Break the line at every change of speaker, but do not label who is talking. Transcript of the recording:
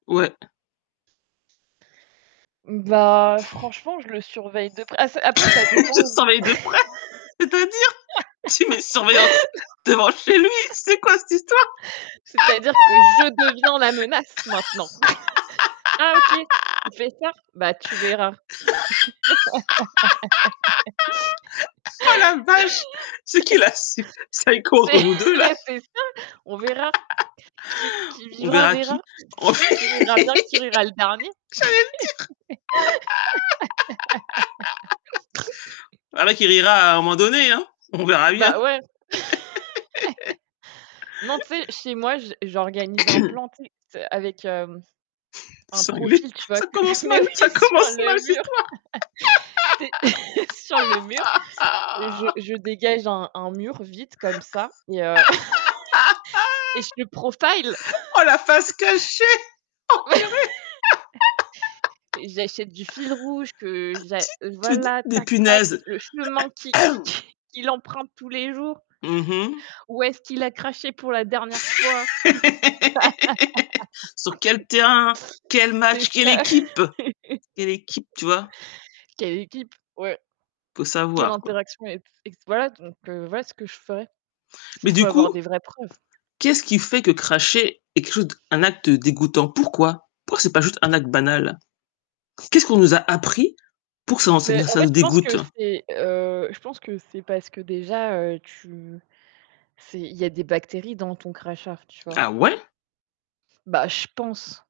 Ouais.
Bah, franchement, je le surveille de près ah c'est après, ça dépend
Tu
où
surveille de près. C'est-à-dire? Tu mets surveillance devant chez lui, c'est quoi cette histoire?
C'est-à-dire que je deviens la menace maintenant. Ah OK, tu fais ça? Bah, tu verras.
Oh la vache, c'est qui, là? Si psycho entre vous
C'est
2 là?
beh, c'est ça, on verra. Qui qui
On
vivra
verra
verra.
qui. En fait,
Qui rira
j'allais le
bien,
dire.
qui rira le dernier.
Voilà qui rira à un moment donné hein, on verra bien.
Ben, ouais. Non, tu sais? Chez moi, j j'organise un plan, tu sais, ts avec, hem, un
Cinglé.
profil, tu vois?
Ça
Que
commence
mais
mal,
oui
ça
sur
commence mal
le
cette
mur. Tu es sur le mur. Je
histoire.
je dégage un un mur vide comme ça et heu et je te profile.
Oh, la face cachée. Oh purée.
J'achète du fil rouge que j'a
Tu tu as des
voilà,
des
tac tac,
punaises.
le chemin qu'i qu'i qu'i qu'il emprunte tous les jours
Mmh mh.
ou est-ce qu'il a craché pour la dernière fois.
Sur quel terrain? Quel
C'est
match? Quelle
ça.
équipe? Quelle équipe, tu vois?
Quelle équipe, ouais.
Faut
Quelle
savoir, quoi.
interaction avec ses voilà, donc heu, voilà ce que je ferais, parce
Mais
qu'il faut
du
avoir
coup,
des vraies preuves.
qu'est-ce qui fait que cracher est quelque de un acte dégoûtant? Pourquoi? Pourquoi que c'est pas juste un acte banal? Qu'est-ce qu'on nous a appris pour que s'en ça
Mais
nous
en
ça
fait,
nous
je pense que
dégoûte?
c'est, heu, je pense que c'est parce que déjà, heu, tu c'est, il y a des bactéries dans ton crachat, tu vois?
Ah, ouais?
Ben, je pense.